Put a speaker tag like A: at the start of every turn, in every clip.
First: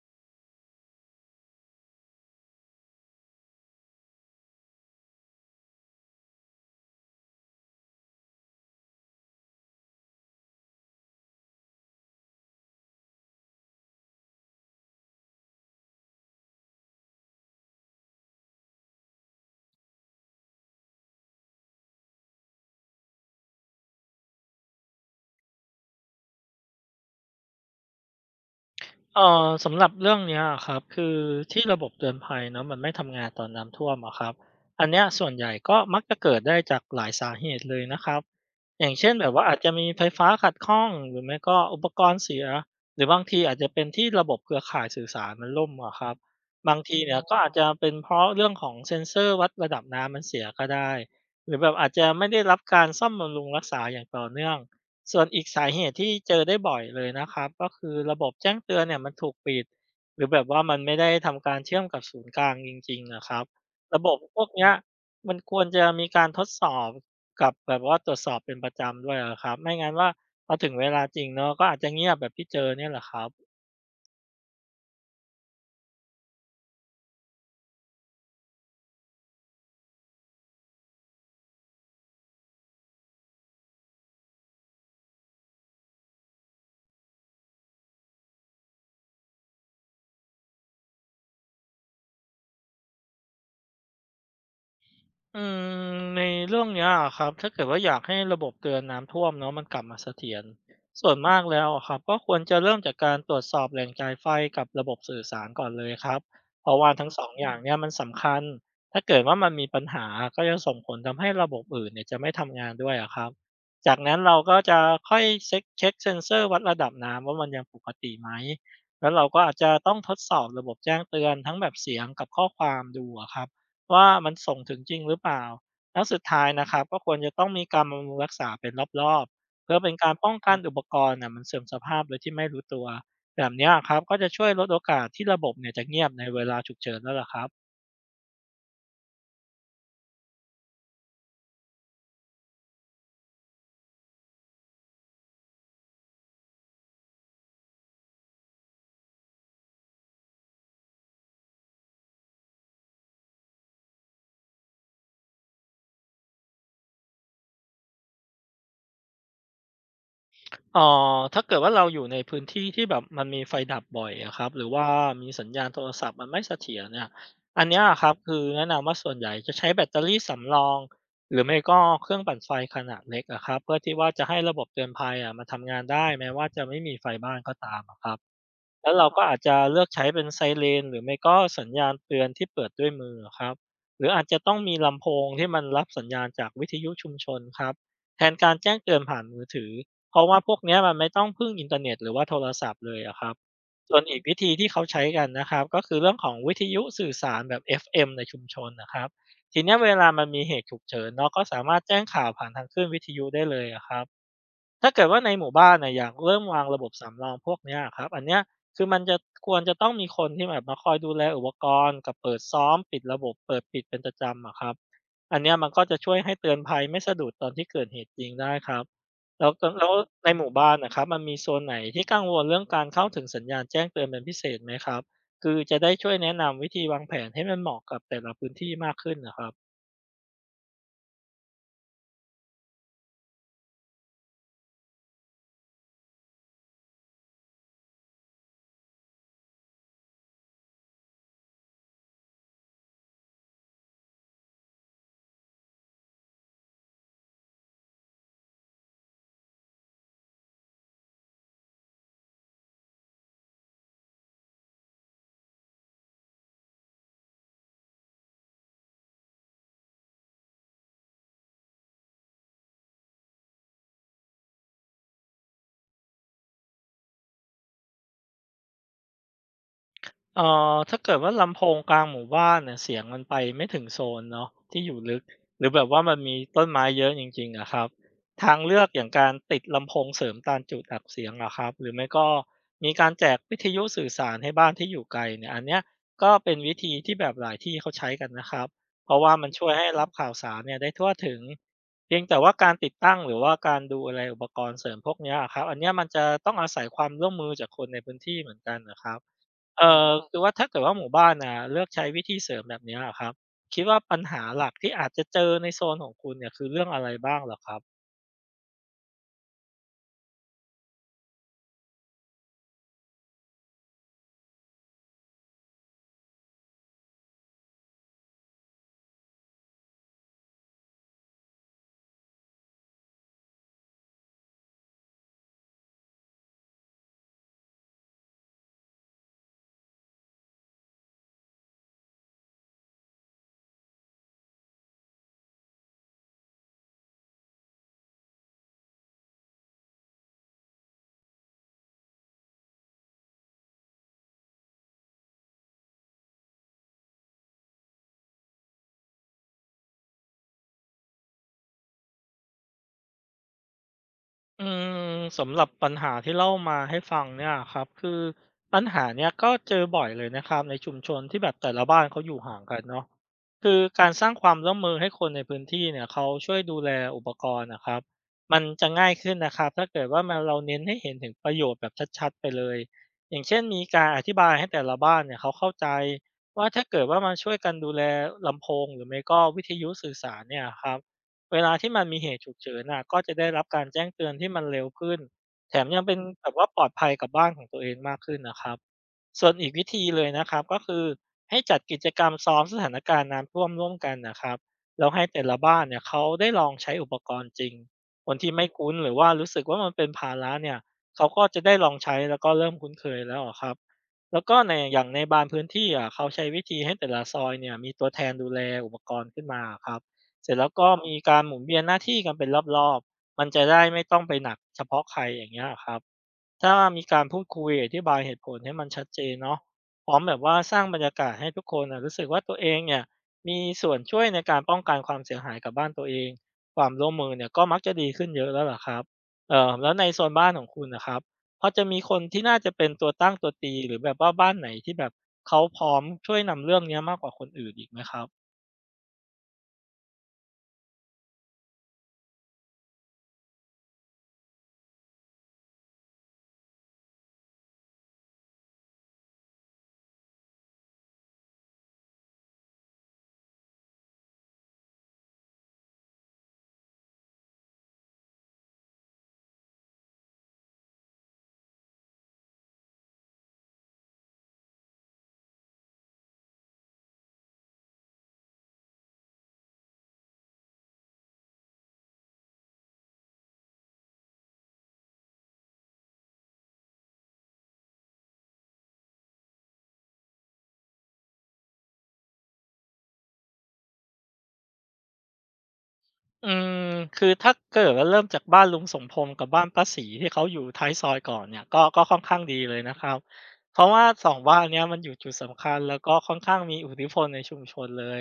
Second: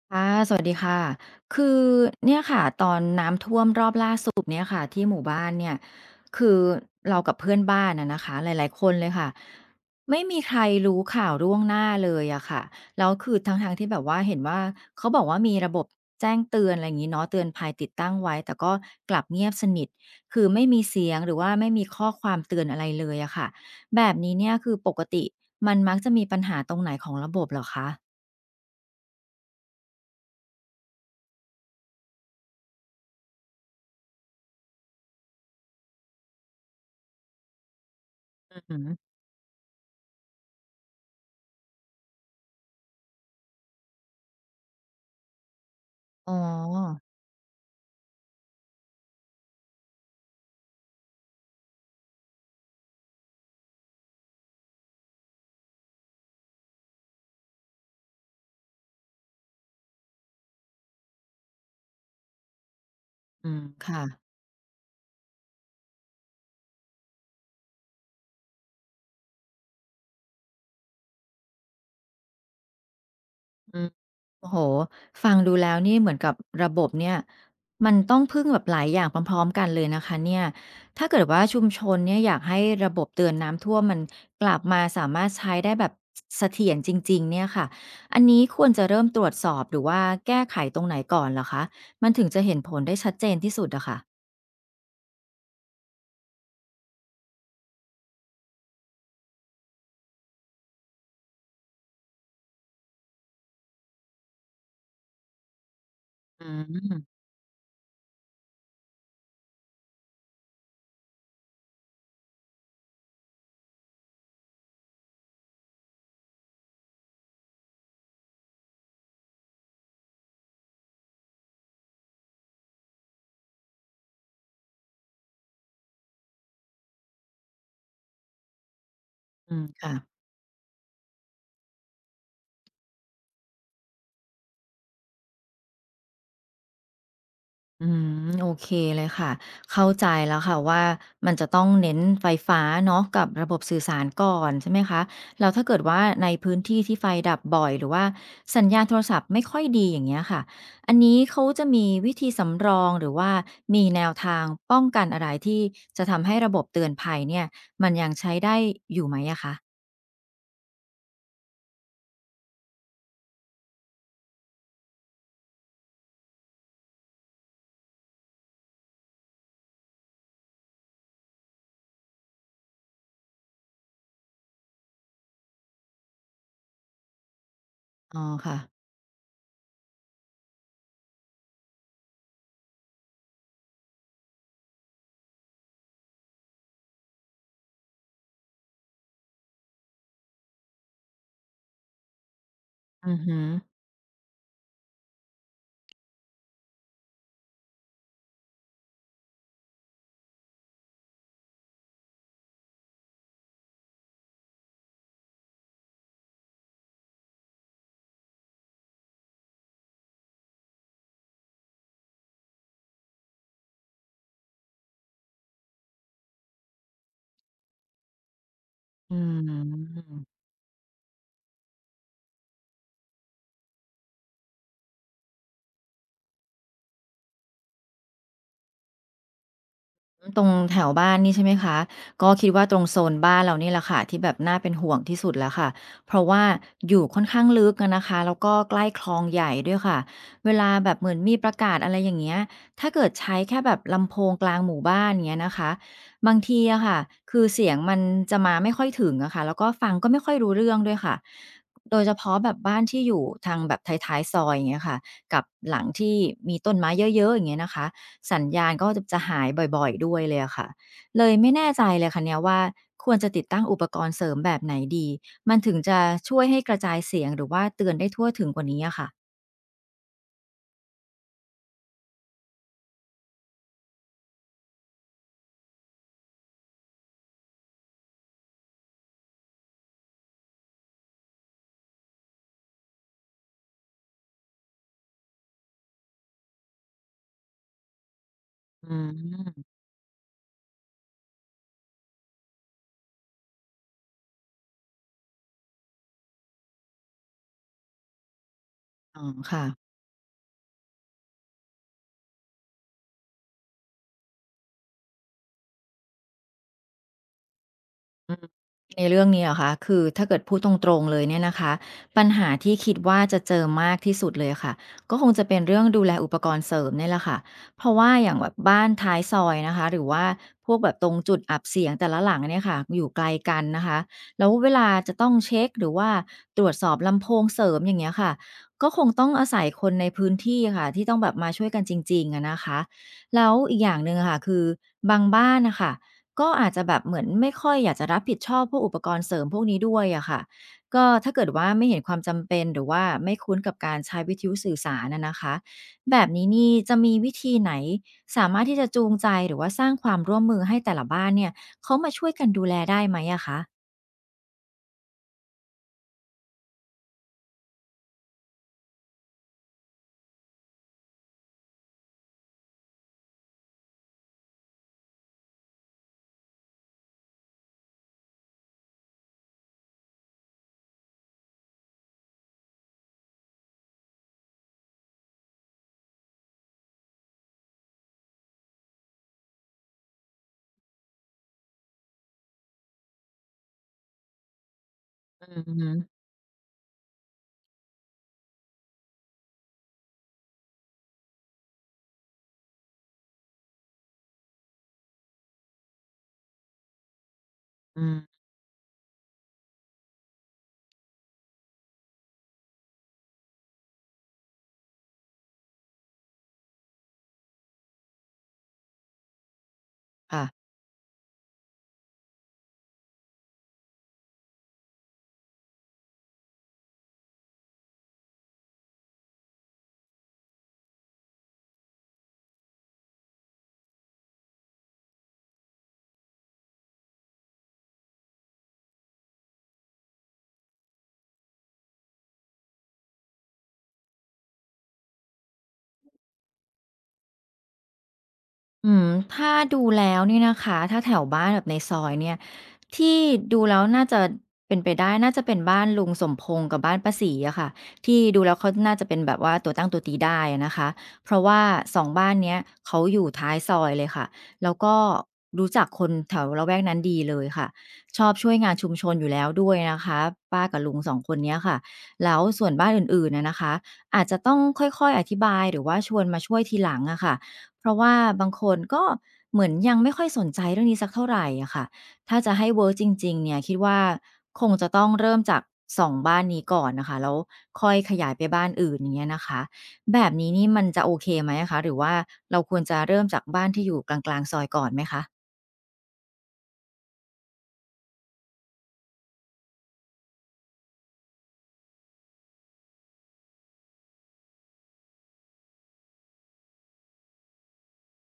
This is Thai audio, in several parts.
A: ค่ะสวัสดีค่ะคือเนี่ยค่ะตอนน้ำท่วมรอบล่าสุดเนี่ยค่ะที่หมู่บ้านเนี่ยคือเรากับเพื่อนบ้านอะนะคะหลายๆคนเลยค่ะไม่มีใครรู้ข่าวล่วงหน้าเลยอะค่ะแล้วคือทั้งๆที่แบบว่าเห็นว่าเขาบอกว่ามีระบบแจ้งเตือนอะไรอย่างงี้เนาะเตือนภัยติดตั้งไว้แต่ก็กลับเงียบสนิทคือไม่มีเสียงหรือว่าไม่มีข้อความเตือนอะไรเลยอะค่ะแบบนี้เนี่ยคือปกติมันมักจะมีปัญหาตรงไหนของระบบเหรอคะ
B: สำหรับเรื่องเนี้ยอะครับคือที่ระบบเตือนภัยเนาะมันไม่ทำงานตอนน้ำท่วมอะครับอันเนี้ยส่วนใหญ่ก็มักจะเกิดได้จากหลายสาเหตุเลยนะครับ
A: อือฮึ
B: อย่างเช่นแบบว่าอาจจะมีไฟฟ้าขัดข้องหรือไม่ก็อุปกรณ์เสียหรือบางทีอาจจะเป็นที่ระบบเครือข่ายสื่อสารมันล่มอะครับ
A: อ๋อ
B: บางทีเนี่ยก็อาจจะเป็นเพราะเรื่องของเซ็นเซอร์วัดระดับน้ำมันเสียก็ได้หรือแบบอาจจะไม่ได้รับการซ่อมบำรุงรักษาอย่างต่อเนื่อง ส่วนอีกสาเหตุที่เจอได้บ่อยเลยนะครับก็คือระบบแจ้งเตือนเนี่ยมันถูกปิดหรือแบบว่ามันไม่ได้ทำการเชื่อมกับศูนย์กลางจริงๆนะครับ
A: อืมค่ะ
B: ระบบพวกเนี้ยมันควรจะมีการทดสอบกับแบบว่าตรวจสอบเป็นประจำด้วยอะครับไม่งั้นว่าพอถึงเวลาจริงเนาะก็อาจจะเงียบแบบที่เจอเนี่ยแหละครับ
A: อืมโอ้โฮฟังดูแล้วนี่เหมือนกับระบบเนี่ยมันต้องพึ่งแบบหลายอย่างพร้อมๆกันเลยนะคะเนี่ยถ้าเกิดว่าชุมชนเนี่ยอยากให้ระบบเตือนน้ำท่วมมันกลับมาสามารถใช้ได้แบบเสถียรจริงๆเนี่ยค่ะอันนี้ควรจะเริ่มตรวจสอบหรือว่าแก้ไขตรงไหนก่อนเหรอคะ มันถึงจะเห็นผลได้ชัดเจนที่สุดอะค่ะ
B: อืมในเรื่องเนี้ยอะครับถ้าเกิดว่าอยากให้ระบบเตือนน้ำท่วมเนาะมันกลับมาเสถียรส่วนมากแล้วอะครับก็ควรจะเริ่มจากการตรวจสอบแหล่งจ่ายไฟกับระบบสื่อสารก่อนเลยครับ
A: อื
B: เพราะว่าทั้งส
A: ม
B: องอย่างมเนี่ยมันสำคัญถ้าเกิดว่ามันมีปัญหาก็จะส่งผลทำให้ระบบอื่นเนี่ยจะไม่ทำงานด้วยอะครับจากนั้นเราก็จะค่อยเช็คเซ็นเซอร์วัดระดับน้ำว่ามันยังปกติไหมแล้วเราก็อาจจะต้องทดสอบระบบแจ้งเตือนทั้งแบบเสียงกับข้อความดูอะครับ ว่ามันส่งถึงจริงหรือเปล่า แล้วสุดท้ายนะครับก็ควรจะต้องมีการบำรุงรักษาเป็นรอบ
A: อืม
B: ๆเพื่อเป็
A: ค่ะ
B: นการป้องกันอุปกรณ์น่ะมันเสื่อมสภาพโดยที่ไม่รู้ตัวแบบเนี้ยครับก็จะช่วยลดโอกาสที่ระบบเนี่ยจะเงียบในเวลาฉุกเฉินแล้วล่ะครับ
A: อืมโอเคเลยค่ะเข้าใจแล้วค่ะว่ามันจะต้องเน้นไฟฟ้าเนาะกับระบบสื่อสารก่อนใช่ไหมคะแล้วถ้าเกิดว่าในพื้นที่ที่ไฟดับบ่อยหรือว่าสัญญาณโทรศัพท์ไม่ค่อยดีอย่างเงี้ยค่ะอันนี้เขาจะมีวิธีสำรองหรือว่ามีแนวทางป้องกันอะไรที่จะทำให้ระบบเตือนภัยเนี่ยมันยังใช้ได้อยู่ไหมอะคะ
B: เอ่ถ้าเกิดว่าเราอยู่ในพื้นที่ที่แบบมันมีไฟดับบ่อยอะครับหรือว่ามีสัญญาณโทรศัพท์มันไม่เสถียรเนี่ยอันเนี้ยครับคือแนะนำว่าส่วนใหญ่จะใช้แบตเตอรี่สำรอง หรือไม่ก็เครื่องปั่นไฟขนาดเล็กอะครับเพื่อที่ว่าจะให้ระบบเตือนภัยอะมันทำงานได้แม้ว่าจะไม่มีไฟบ้านก็ตามอะครั
A: อ๋
B: บ
A: อค่ะ
B: แล้วเราก็อาจจะเลือกใช้เป็นไซเรนหรือไม่ก็สัญญาณเตือนที่เปิดด้วยมือครับหรืออาจจะต้องมีลำโพงที่มันรับสัญญาณจากวิทยุชุมชนครับแทนการแจ้งเตือนผ่านมือถือเพราะว่าพวกเนี้ยมันไม่ต้องพึ่งอินเทอร์เน็ตหรือว่าโทรศัพท์เลย
A: อื
B: อะ
A: อ
B: ครับ
A: ฮึ
B: ส่วนอีกวิธีที่เขาใช้กันนะครับก็คือเรื่องของวิทยุสื่อสารแบบ FM ในชุมชนนะครับทีเนี้ยเวลามันมีเหตุฉุกเฉินเนาะก็สามารถแจ้งข่าวผ่านทางคลื่นวิทยุได้เลยอะครับ ถ้าเกิดว่าในหมู่บ้านเน่ะอยากเริ่มวางระบบสำรองพวกเนี้ยครับอันเนี้ยคือมันจะควรจะต้องมีคนที่แบบมาคอยดูแลอุปกรณ์กับเปิดซ้อมปิดระบบเปิดปิดเป็นประจำอะครับอันเนี้ยมันก็จะช่วยให้เตือนภัยไม่สะดุดตอนที่เกิดเหตุจริงได้ครับ
A: อื
B: แล้วก็แล้ว
A: ม
B: ในหมู่บ้านนะครับมันมีโซนไหนที่กังวลเรื่องการเข้าถึงสัญญาณแจ้งเตือนเป็นพิเศษไหมครับคือจะได้ช่วยแนะนำวิธีวางแผนให้มันเหมาะกับแต่ละพื้นที่มากขึ้นนะครับ
A: ตรงแถวบ้านนี่ใช่ไหมคะก็คิดว่าตรงโซนบ้านเรานี่แหละค่ะที่แบบน่าเป็นห่วงที่สุดแล้วค่ะเพราะว่าอยู่ค่อนข้างลึกอะนะคะแล้วก็ใกล้คลองใหญ่ด้วยค่ะเวลาแบบเหมือนมีประกาศอะไรอย่างเงี้ยถ้าเกิดใช้แค่แบบลำโพงกลางหมู่บ้านเงี้ยนะคะบางทีอะค่ะคือเสียงมันจะมาไม่ค่อยถึงอะค่ะแล้วก็ฟังก็ไม่ค่อยรู้เรื่องด้วยค่ะโดยเฉพาะแบบบ้านที่อยู่ทางแบบท้ายๆซอยอย่างเงี้ยค่ะกับหลังที่มีต้นไม้เยอะๆอย่างเงี้ยนะคะ สัญญาณก็จะหายบ่อยๆด้วยเลยอะค่ะเลยไม่แน่ใจเลยค่ะเนี่ยว่าควรจะติดตั้งอุปกรณ์เสริมแบบไหนดีมันถึงจะช่วยให้กระจายเสียงหรือว่าเตือนได้ทั่วถึงกว่านี้อะค่ะ
B: เอ่ถ้าเกิดว่าลำโพงกลางหมู่บ้านเนี่ยเสียงมันไปไม่ถึงโซนเนาะที่อยู่ลึกหรือแบบว่ามันมีต้นไม้เยอะจริงๆอะครับทางเลือกอย่างการติดลำโพงเสริมตามจุดอับเสียงอะครับหรือไม่ก็มีการแจกวิทยุสื่อสารให้บ้านที่อยู่ไกลเนี่ยอันเนี้ยก็เป็นวิธีที่แบบหลายที่เขาใช้กันนะครับ
A: อื
B: เพราะว่ามัน
A: ม
B: ช่วยให้รับข่าวสารเนี่ยได้ทั่วถึงเพียงแต่ว่าการติดตั้งหรือว่าการดูอะไรอุปกรณ์เสริมพวกเนี้ยอะครับอันเนี้ยมันจะต้องอาศัยความร่วมมือจากคนในพื้นที่เหมือนกันนะครั
A: อ๋
B: บ
A: อค่ะ
B: คือว่าถ้าเกิดว่าหมู่บ้านน่ะเลือกใช้วิธีเสริมแบบเนี้ยอะครับคิดว่าปัญหาหลักที่อาจจะเจอในโซนของคุณเนี่ยคือเรื่องอะไรบ้างเหรอครับ
A: ในเรื่องนี้เหรอคะคือถ้าเกิดพูดตรงๆเลยเนี่ยนะคะปัญหาที่คิดว่าจะเจอมากที่สุดเลยค่ะก็คงจะเป็นเรื่องดูแลอุปกรณ์เสริมเนี่ยแหละค่ะเพราะว่าอย่างแบบบ้านท้ายซอยนะคะหรือว่าพวกแบบตรงจุดอับเสียงแต่ละหลังเนี่ยค่ะอยู่ไกลกันนะคะแล้วเวลาจะต้องเช็คหรือว่าตรวจสอบลำโพงเสริมอย่างเงี้ยค่ะก็คงต้องอาศัยคนในพื้นที่ค่ะที่ต้องแบบมาช่วยกันจริงๆอะนะคะแล้วอีกอย่างหนึ่งอะค่ะคือบางบ้านน่ะค่ะ ก็อาจจะแบบเหมือนไม่ค่อยอยากจะรับผิดชอบพวกอุปกรณ์เสริมพวกนี้ด้วยอะค่ะก็ถ้าเกิดว่าไม่เห็นความจำเป็นหรือว่าไม่คุ้นกับการใช้วิทยุสื่อสารอะนะคะแบบนี้นี่จะมีวิธีไหนสามารถที่จะจูงใจหรือว่าสร้างความร่วมมือให้แต่ละบ้านเนี่ยเขามาช่วยกันดูแลได้ไหมอะคะ
B: อืมสำหรับปัญหาที่เล่ามาให้ฟังเนี่ยครับคือปัญหาเนี้ยก็เจอบ่อยเลยนะครับในชุมชนที่แบบแต่ละบ้านเขาอยู่ห่างกันเนาะคือการสร้างความร่วมมือให้คนในพื้นที่เนี่ยเขาช่วยดูแลอุปกรณ์นะครับมันจะง่ายขึ้นนะครับถ้าเกิดว่ามันเราเน้นให้เห็นถึงประโยชน์แบบชัดๆไปเลยอย่างเช่นมีการอธิบายให้แต่ละบ้านเนี่ยเขาเข้าใจว่าถ้าเกิดว่ามันช่วยกันดูแลลำโพงหรือไม่ก็วิทยุสื่อสารเนี่ยครับ เวลาที่มันมีเหตุฉุกเฉินน่ะก็จะได้รับการแจ้งเตือนที่มันเร็วขึ้น
A: อือ
B: แถ
A: ฮึ
B: มยังเป็นแบบว่าปลอดภัยกับบ้านของตัวเองมากขึ้นนะครับส่วนอีกวิธีเลยนะครับก็คือให้จัดกิจกรรมซ้อมสถานการณ์น้ำท่วมร่วมกันนะครับแล้วให้แต่ละบ้านเนี่ยเขาได้ลองใช้อุปกรณ์จริง
A: อืม
B: คนที่ไม่คุ้นหรือว่ารู้สึกว่ามันเป็นภาระเนี่ยเขาก็จะได้ลองใช้แล้วก็เริ่มคุ้นเคยแล้วอะครับแล้วก็ในอย่างในบางพื้นที่อ่ะเขาใช้วิธีให้แต่ละซอยเนี่ยมีตัวแทนดูแลอุปกรณ์ขึ้นมาครับ
A: ค่ะ
B: เสร็จแล้วก็มีการหมุนเวียนหน้าที่กันเป็นรอบๆมันจะได้ไม่ต้องไปหนักเฉพาะใครอย่างเงี้ยครับถ้ามีการพูดคุยอธิบายเหตุผลให้มันชัดเจนเนาะพร้อมแบบว่าสร้างบรรยากาศให้ทุกคนนะรู้สึกว่าตัวเองเนี่ยมีส่วนช่วยในการป้องกันความเสียหายกับบ้านตัวเอง ความร่วมมือเนี่ยก็มักจะดีขึ้นเยอะแล้วล่ะครับแล้วในโซนบ้านของคุณนะครับพอจะมีคนที่น่าจะเป็นตัวตั้งตัวตีหรือแบบว่าบ้านไหนที่แบบเขาพร้อมช่วยนำเรื่องเนี้ยมากกว่าคนอื่นอีกไหมครับ
A: อืมถ้าดูแล้วเนี่ยนะคะถ้าแถวบ้านแบบในซอยเนี่ยที่ดูแล้วน่าจะเป็นไปได้น่าจะเป็นบ้านลุงสมพงษ์กับบ้านป้าศรีอะค่ะที่ดูแล้วเขาน่าจะเป็นแบบว่าตัวตั้งตัวตีได้อะนะคะเพราะว่าสองบ้านเนี้ยเขาอยู่ท้ายซอยเลยค่ะแล้วก็รู้จักคนแถวละแวกนั้นดีเลยค่ะชอบช่วยงานชุมชนอยู่แล้วด้วยนะคะป้ากับลุงสองคนเนี้ยค่ะแล้วส่วนบ้านอื่นๆอะนะคะอาจจะต้องค่อยๆอธิบายหรือว่าชวนมาช่วยทีหลังอะค่ะ เพราะว่าบางคนก็เหมือนยังไม่ค่อยสนใจเรื่องนี้สักเท่าไรอะค่ะถ้าจะให้เวิร์กจริงๆเนี่ยคิดว่าคงจะต้องเริ่มจาก2บ้านนี้ก่อนนะคะแล้วค่อยขยายไปบ้านอื่นอย่างเงี้ยนะคะแบบนี้นี่มันจะโอเคไหมอะคะหรือว่าเราควรจะเริ่มจากบ้านที่อยู่กลางๆซอยก่อนไหมคะ
B: อืมคือถ้าเกิดว่าเริ่มจากบ้านลุงสมพงษ์กับบ้านป้าศรีที่เขาอยู่ท้ายซอยก่อนเนี่ยก็ค่อนข้างดีเลยนะครับเพราะว่าสองบ้านเนี้ยมันอยู่จุดสำคัญแล้วก็ค่อนข้างมีอิทธิพลในชุมชนเลย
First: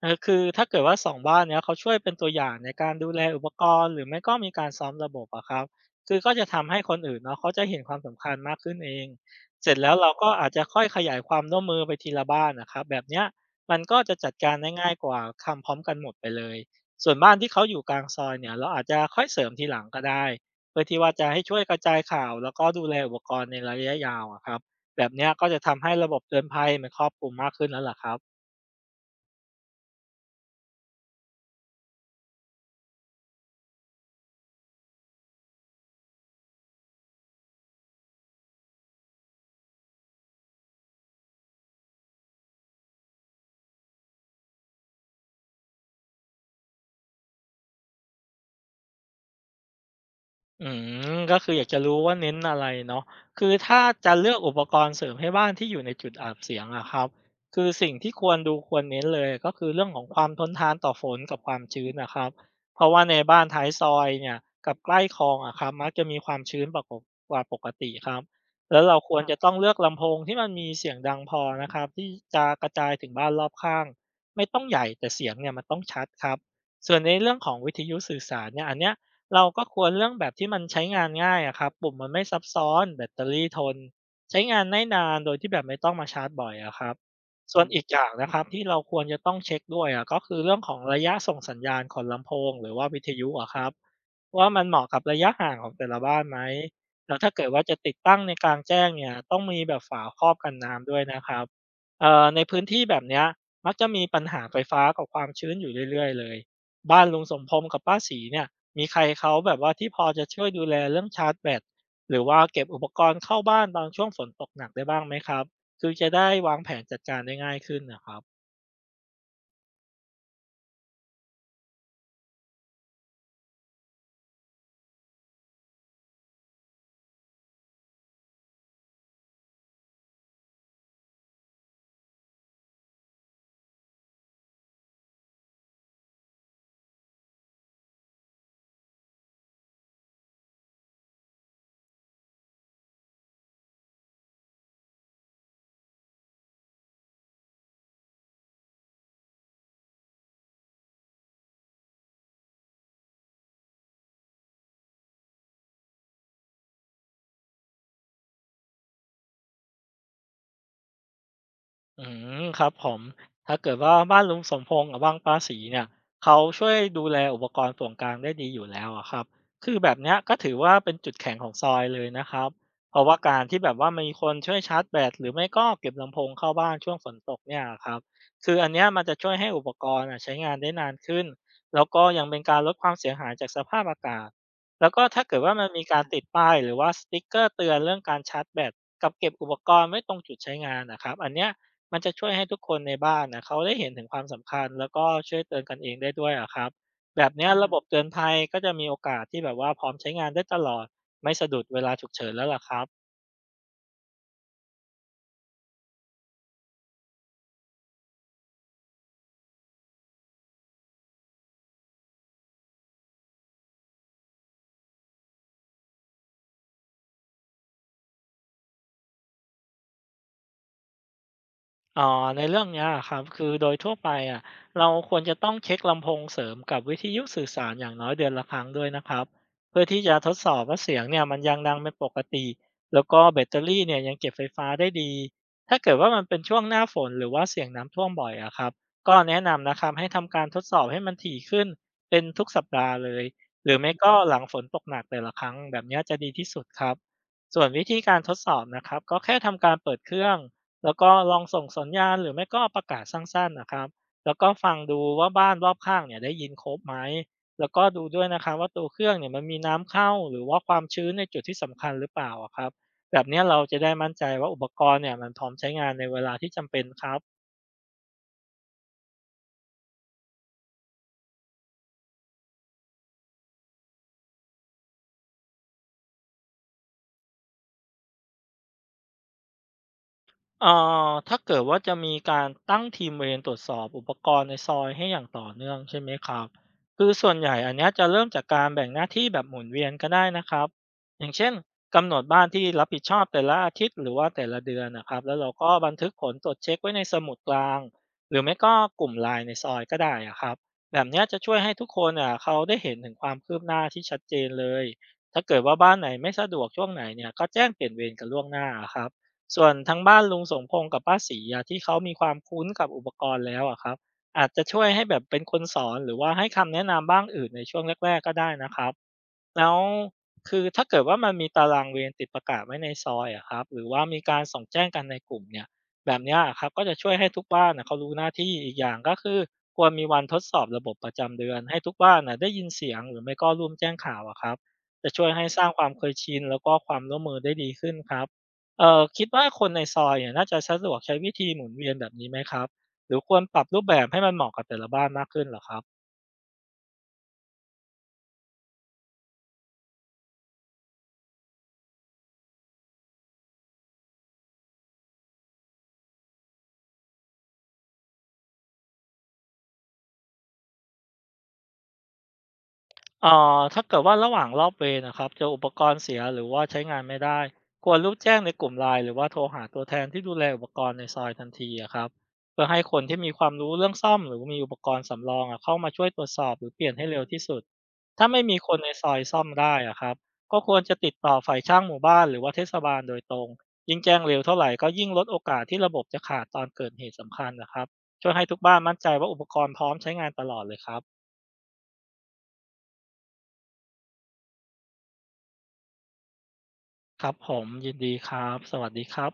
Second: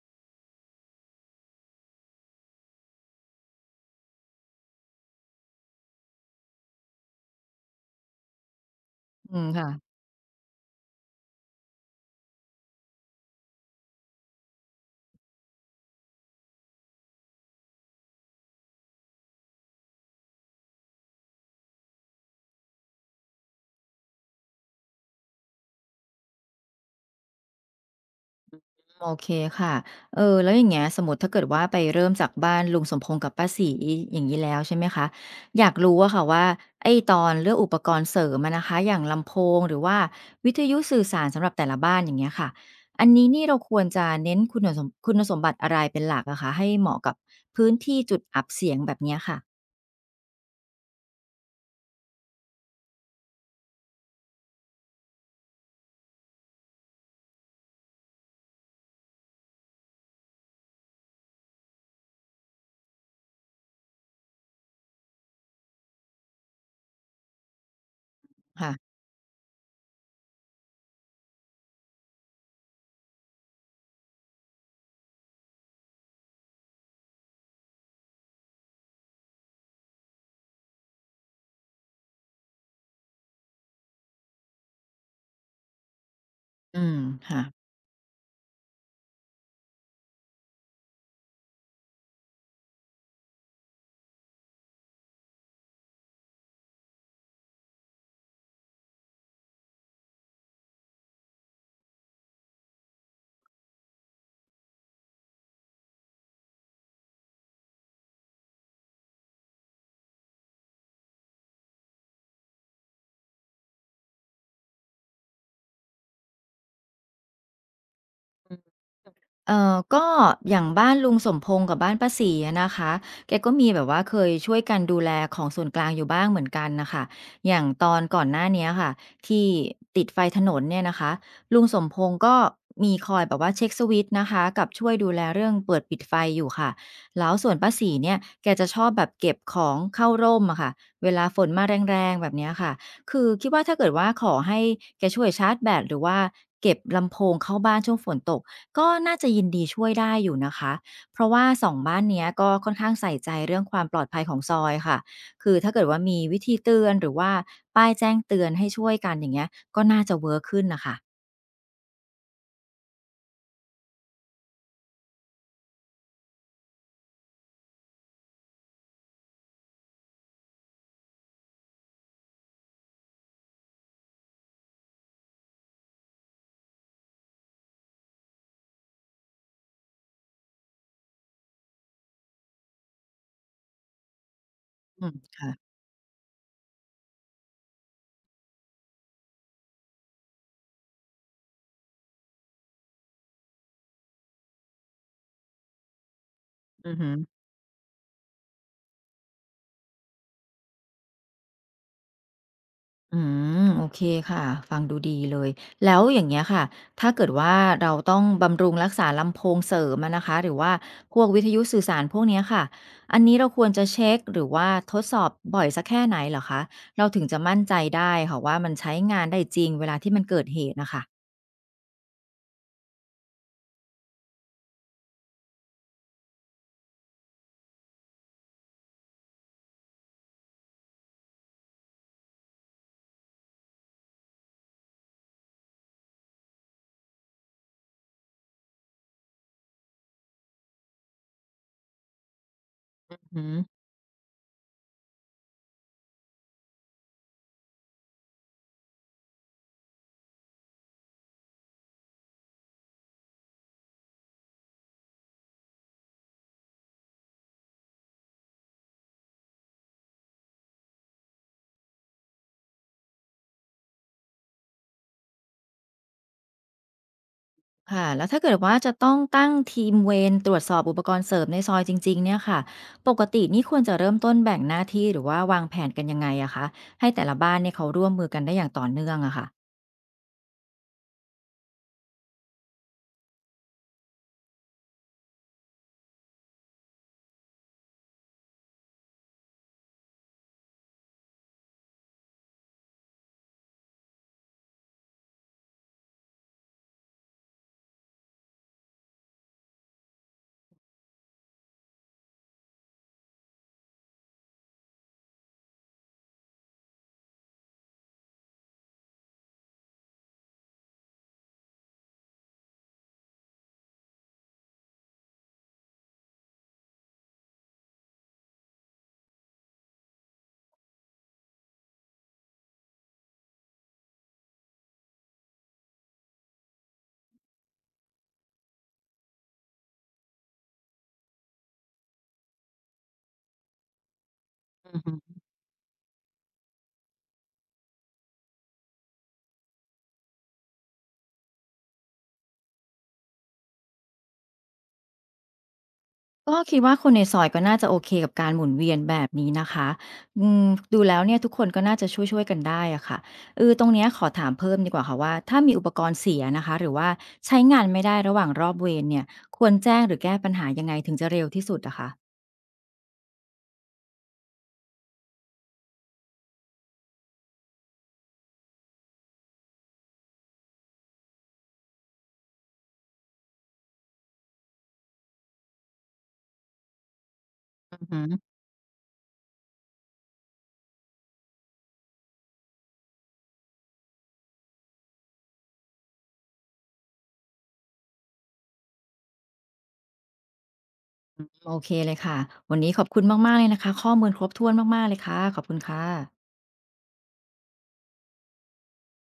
B: เออคือถ้าเกิดว่าสองบ้านเนี้ยเขาช่วยเป็นตัวอย่างในการดูแลอุปกรณ์หรือไม่ก็มีการซ้อมระบบอะครับคือก็จะทำให้คนอื่นเนาะเขาจะเห็นความสำคัญมากขึ้นเอง
A: อืม
B: เสร็จ
A: ค่ะ
B: แล้วเราก็อาจจะค่อยขยายความร่วมมือไปทีละบ้านนะครับแบบเนี้ยมันก็จะจัดการได้ง่ายกว่าทำพร้อมกันหมดไปเลย ส่วนบ้านที่เขาอยู่กลางซอยเนี่ยเราอาจจะค่อยเสริมทีหลังก็ได้เพื่อที่ว่าจะให้ช่วยกระจายข่าวแล้วก็ดูแลอุปกรณ์ในระยะยาวอะครับแบบเนี้ยก็จะทำให้ระบบเตือนภัยมันครอบคลุมมากขึ้นแล้วล่ะครับ
A: โอเคค่ะ เออ แล้วอย่างเงี้ยสมมุติถ้าเกิดว่าไปเริ่มจากบ้านลุงสมพงษ์กับป้าศรีอย่างงี้แล้วใช่ไหมคะอยากรู้อะค่ะว่าไอ้ตอนเลือกอุปกรณ์เสริมอะนะคะอย่างลำโพงหรือว่าวิทยุสื่อสารสำหรับแต่ละบ้านอย่างเงี้ยค่ะอันนี้นี่เราควรจะเน้นคุณสมบัติอะไรเป็นหลักอะคะให้เหมาะกับพื้นที่จุดอับเสียงแบบเนี้ยค่ะ
B: อืก็คืออยากจะรู้ว่าเน้นอะไรเนาะคือถ้าจะเลือกอุปกรณ์เสริมให้บ้านที่อยู่ในจุดอับเสียงอะครับคือสิ่งที่ควรดูควรเน้นเลยก็คือเรื่องของความทนทานต่อฝนกับความชื้นนะครับเพราะว่าในบ้านท้ายซอยเนี่ยกับใกล้คลองอะครับมักจะมีความชื้นปกกว่าปกติครับ
A: ค่ะ
B: แล้วเราควระจะต้องเลือกลำโพงที่มันมีเสียงดังพอนะครับที่จะกระจายถึงบ้านรอบข้างไม่ต้องใหญ่แต่เสียงเนี่ยมันต้องชัดครับส่วนในเรื่องของวิทยุสื่อสารเนี่ยอันเนี้ย เราก็ควรเรื่องแบบที่มันใช้งานง่ายอะครับปุ่มมันไม่ซับซ้อน แบตเตอรี่ทน ใช้งานได้นานโดยที่แบบไม่ต้องมาชาร์จบ่อยอะ
A: อื
B: ครั
A: ม
B: บ
A: ค่ะ
B: ส่วนอีกอย่างนะครับที่เราควรจะต้องเช็คด้วยอะก็คือเรื่องของระยะส่งสัญญาณของลำโพงหรือว่าวิทยุอะครับว่ามันเหมาะกับระยะห่างของแต่ละบ้านไหม แล้วถ้าเกิดว่าจะติดตั้งในกลางแจ้งเนี่ยต้องมีแบบฝาครอบกันน้ำด้วยนะครับในพื้นที่แบบเนี้ยมักจะมีปัญหาไฟฟ้ากับความชื้นอยู่เรื่อยๆเลยบ้านลุงสมพงษ์กับป้าสีเนี่ย มีใครเขาแบบว่าที่พอจะช่วยดูแลเรื่องชาร์จแบตหรือว่าเก็บอุปกรณ์เข้าบ้านตอนช่วงฝนตกหนักได้บ้างไหมครับคือจะได้วางแผนจัดการได้ง่ายขึ้นนะครับ
A: เออก็อย่างบ้านลุงสมพงษ์กับบ้านป้าศรีอะนะคะแกก็มีแบบว่าเคยช่วยกันดูแลของส่วนกลางอยู่บ้างเหมือนกันนะคะอย่างตอนก่อนหน้าเนี้ยค่ะที่ติดไฟถนนเนี่ยนะคะลุงสมพงษ์ก็มีคอยแบบว่าเช็คสวิตช์นะคะกับช่วยดูแลเรื่องเปิดปิดไฟอยู่ค่ะแล้วส่วนป้าศรีเนี่ยแกจะชอบแบบเก็บของเข้าร่มอะค่ะเวลาฝนมาแรงๆแบบเนี้ยค่ะคือคิดว่าถ้าเกิดว่าขอให้แกช่วยชาร์จแบตหรือว่าเก็บลำโพงเข้าบ้านช่วงฝนตก ก็น่าจะยินดีช่วยได้อยู่นะคะ เพราะว่าสองบ้านเนี้ยก็ค่อนข้างใส่ใจเรื่องความปลอดภัยของซอยค่ะ คือถ้าเกิดว่ามีวิธีเตือนหรือว่าป้ายแจ้งเตือนให้ช่วยกันอย่างเงี้ยก็น่าจะเวิร์กขึ้นนะคะ
B: อืมครับผมถ้าเกิดว่าบ้านลุงสมพงษ์กับบ้านป้าศรีเนี่ยเขาช่วยดูแลอุปกรณ์ส่วนกลางได้ดีอยู่แล้วอะครับคือแบบเนี้ยก็ถือว่าเป็นจุดแข็งของซอยเลยนะครับเพราะว่าการที่แบบว่ามีคนช่วยชาร์จแบตหรือไม่ก็เก็บลำโพงเข้าบ้านช่วงฝนตกเนี่ยครับคืออันเนี้ยมันจะช่วยให้อุปกรณ์อะใช้งานได้นานขึ้นแล้วก็ยังเป็นการลดความเสียหายจากสภาพอากาศแล้วก็
A: อืม
B: ถ้าเกิด
A: ค่ะ
B: ว่ามันมีการติดป้ายหรือว่าสติ๊กเกอร์เตือนเรื่องการชาร์จแบตกับเก็บอุปกรณ์ไว้ตรงจุดใช้งานนะครับอันเนี้ย มันจะช่วยให้ทุกคนในบ้านนะเขาได้เห็นถึงความสำคัญแล้วก็ช่วยเตือนกันเองได้ด้วยอะครับ
A: อือฮึ
B: แบบเนี้ยระมบบเตือนภัยก็จะมีโอกาสที่แบบว่าพร้อมใช้งานได้ตลอดไม่สะดุดเวลาฉุกเฉินแล้วล่ะครับ
A: อืมโอเคค่ะฟังดูดีเลยแล้วอย่างเงี้ยค่ะถ้าเกิดว่าเราต้องบำรุงรักษาลำโพงเสริมอะนะคะหรือว่าพวกวิทยุสื่อสารพวกเนี้ยค่ะอันนี้เราควรจะเช็คหรือว่าทดสอบบ่อยสักแค่ไหนเหรอคะเราถึงจะมั่นใจได้ค่ะว่ามันใช้งานได้จริงเวลาที่มันเกิดเหตุนะคะ
B: อ๋อในเรื่องเนี้ยครับคือโดยทั่วไปอะเราควรจะต้องเช็คลำโพงเสริมกับวิทยุสื่อสารอย่างน้อยเดือนละครั้งด้วยนะครับเพื่อที่จะทดสอบว่าเสียงเนี่ยมันยังดังเป็นปกติแล้วก็แบตเตอรี่เนี่ยยังเก็บไฟฟ้าได้ดีถ้าเกิดว่ามันเป็นช่วงหน้าฝนหรือว่าเสียงน้ำท่วมบ่อยอะครับก็แนะนำนะครับให้ทำการทดสอบให้มันถี่ขึ้นเป็นทุกสัปดาห์เลย
A: อืม
B: หรือไม่ก็หลังฝนตกหนักแต่ละครั้งแบบเนี้ยจะดีที่สุดครับส่วนวิธีการทดสอบนะครับก็แค่ทำการเปิดเครื่อง แล้วก็ลองส่งสัญญาณหรือไม่ก็ประกาศสั้นๆนะครับ แล้วก็ฟังดูว่าบ้านรอบข้างเนี่ยได้ยินครบไหม แล้วก็ดูด้วยนะครับว่าตัวเครื่องเนี่ยมันมีน้ำเข้าหรือว่าความชื้นในจุดที่สำคัญหรือเปล่าอะครับแบบเนี้ยเราจะได้มั่นใจว่าอุปกรณ์เนี่ยมันพร้อมใช้งานในเวลาที่จำเป็นครับ
A: ค่ะแล้วถ้าเกิดว่าจะต้องตั้งทีมเวรตรวจสอบอุปกรณ์เสริมในซอยจริงๆเนี่ยค่ะปกตินี่ควรจะเริ่มต้นแบ่งหน้าที่หรือว่าวางแผนกันยังไงอะคะให้แต่ละบ้านเนี่ยเขาร่วมมือกันได้อย่างต่อเนื่องอะค่ะ
B: เอ่ถ้าเกิดว่าจะมีการตั้งทีมเวรตรวจสอบอุปกรณ์ในซอยให้อย่างต่อเนื่องใช่ไหมครับคือส่วนใหญ่อันเนี้ยจะเริ่มจากการแบ่งหน้าที่แบบหมุนเวียนก็ได้นะครับอย่างเช่นกำหนดบ้านที่รับผิดชอบแต่ละอาทิตย์หรือว่าแต่ละเดือนนะครับแล้วเราก็บันทึกผลตรวจเช็คไว้ในสมุดกลางหรือไม่ก็กลุ่มไลน์ในซอยก็ได้อะครับแบบเนี้ยจะช่วยให้ทุกคนอ่ะเขาได้เห็นถึงความคืบหน้าที่ชัดเจนเลยถ้าเกิดว่าบ้านไหนไม่สะดวกช่วงไหนเนี่ยก็แจ้งเปลี่ยนเวรกันล่วงหน้าอะครับ ส่วนทั้งบ้านลุงสมพงษ์กับป้าศรีอะที่เขามีความคุ้นกับอุปกรณ์แล้วอะครับอาจจะช่วยให้แบบเป็นคนสอนหรือว่าให้คำแนะนำบ้างอื่นในช่วงแรกๆก็ได้นะครับแล้วคือถ้าเกิดว่ามันมีตารางเวรติดประกาศไว้ในซอยอะครับหรือว่ามีการส่งแจ้งกันในกลุ่มเนี่ยแบบเนี้ยอะครับก็จะช่วยให้ทุกบ้านนะเขารู้หน้าที่อีกอย่างก็คือควรมีวันทดสอบระบบประจำเดือนให้ทุกบ้านน่ะได้ยินเสียงหรือไม่ก็ร่วมแจ้งข่าวอะครับ
A: อือ
B: จะ
A: ฮึ
B: ช่วยให้สร้างความเคยชินแล้วก็ความร่วมมือได้ดีขึ้นครับ คิดว่าคนในซอยเนี่ยน่าจะสะดวกใช้วิธีหมุนเวียนแบบนี้ไหมครับหรือควรปรับรูปแบบให้มันเหมาะกับแต่ละบ้านมากขึ้นเหรอครับ
A: ก็คิดว่าคนในซอยก็น่าจะโอเคกับการหมุนเวียนแบบนี้นะคะอืมดูแล้วเนี่ยทุกคนก็น่าจะช่วยๆกันได้อะค่ะเออตรงเนี้ยขอถามเพิ่มดีกว่าค่ะว่าถ้ามีอุปกรณ์เสียนะคะหรือว่าใช้งานไม่ได้ระหว่างรอบเวรเนี่ยควรแจ้งหรือแก้ปัญหายังไงถึงจะเร็วที่สุดอะค
B: ถ้าเกิดว่าระหว่างรอบเวรอะครับเจออุปกรณ์เสียหรือว่าใช้งานไม่ได้ควรรูปแจ้งในกลุ่มไ i n ์หรือว่าโทรหาตัวแทนที่ดูแลอุปกรณ์ในซอยทันทีอะครับเพื่อให้คนที่มีความรู้เรื่องซ่อมหรือมีอุปกรณ์สำรองอะเข้ามาช่วยตรวจสอบหรือเปลี่ยนให้เร็วที่สุดถ้าไม่
A: ะ
B: มีคนในซอยซ่อมได้อะครับก็ควรจะติดต่อฝ่ายช่างหมู่บ้านหรือว่าเทศบาลโดยตรงยิ่งแจ้งเร็วเท่าไหร่ก็ยิ่งลดโอกาสที่ระบบจะขาดตอนเกิดเหตุสำคัญนะครับช่วยให้ทุกบ้านมั่นใจว่าอุปกรณ์พร้อมใช้งานตลอดเลยครับ
A: โอเคเลยค่ะ วันนี้ขอบคุณมากๆเลยนะคะ ข้อมูลครบถ้วนมากๆเลยค่ะ ขอบคุณค่ะ
B: ครับผมยินดีครับสวัสดีครับ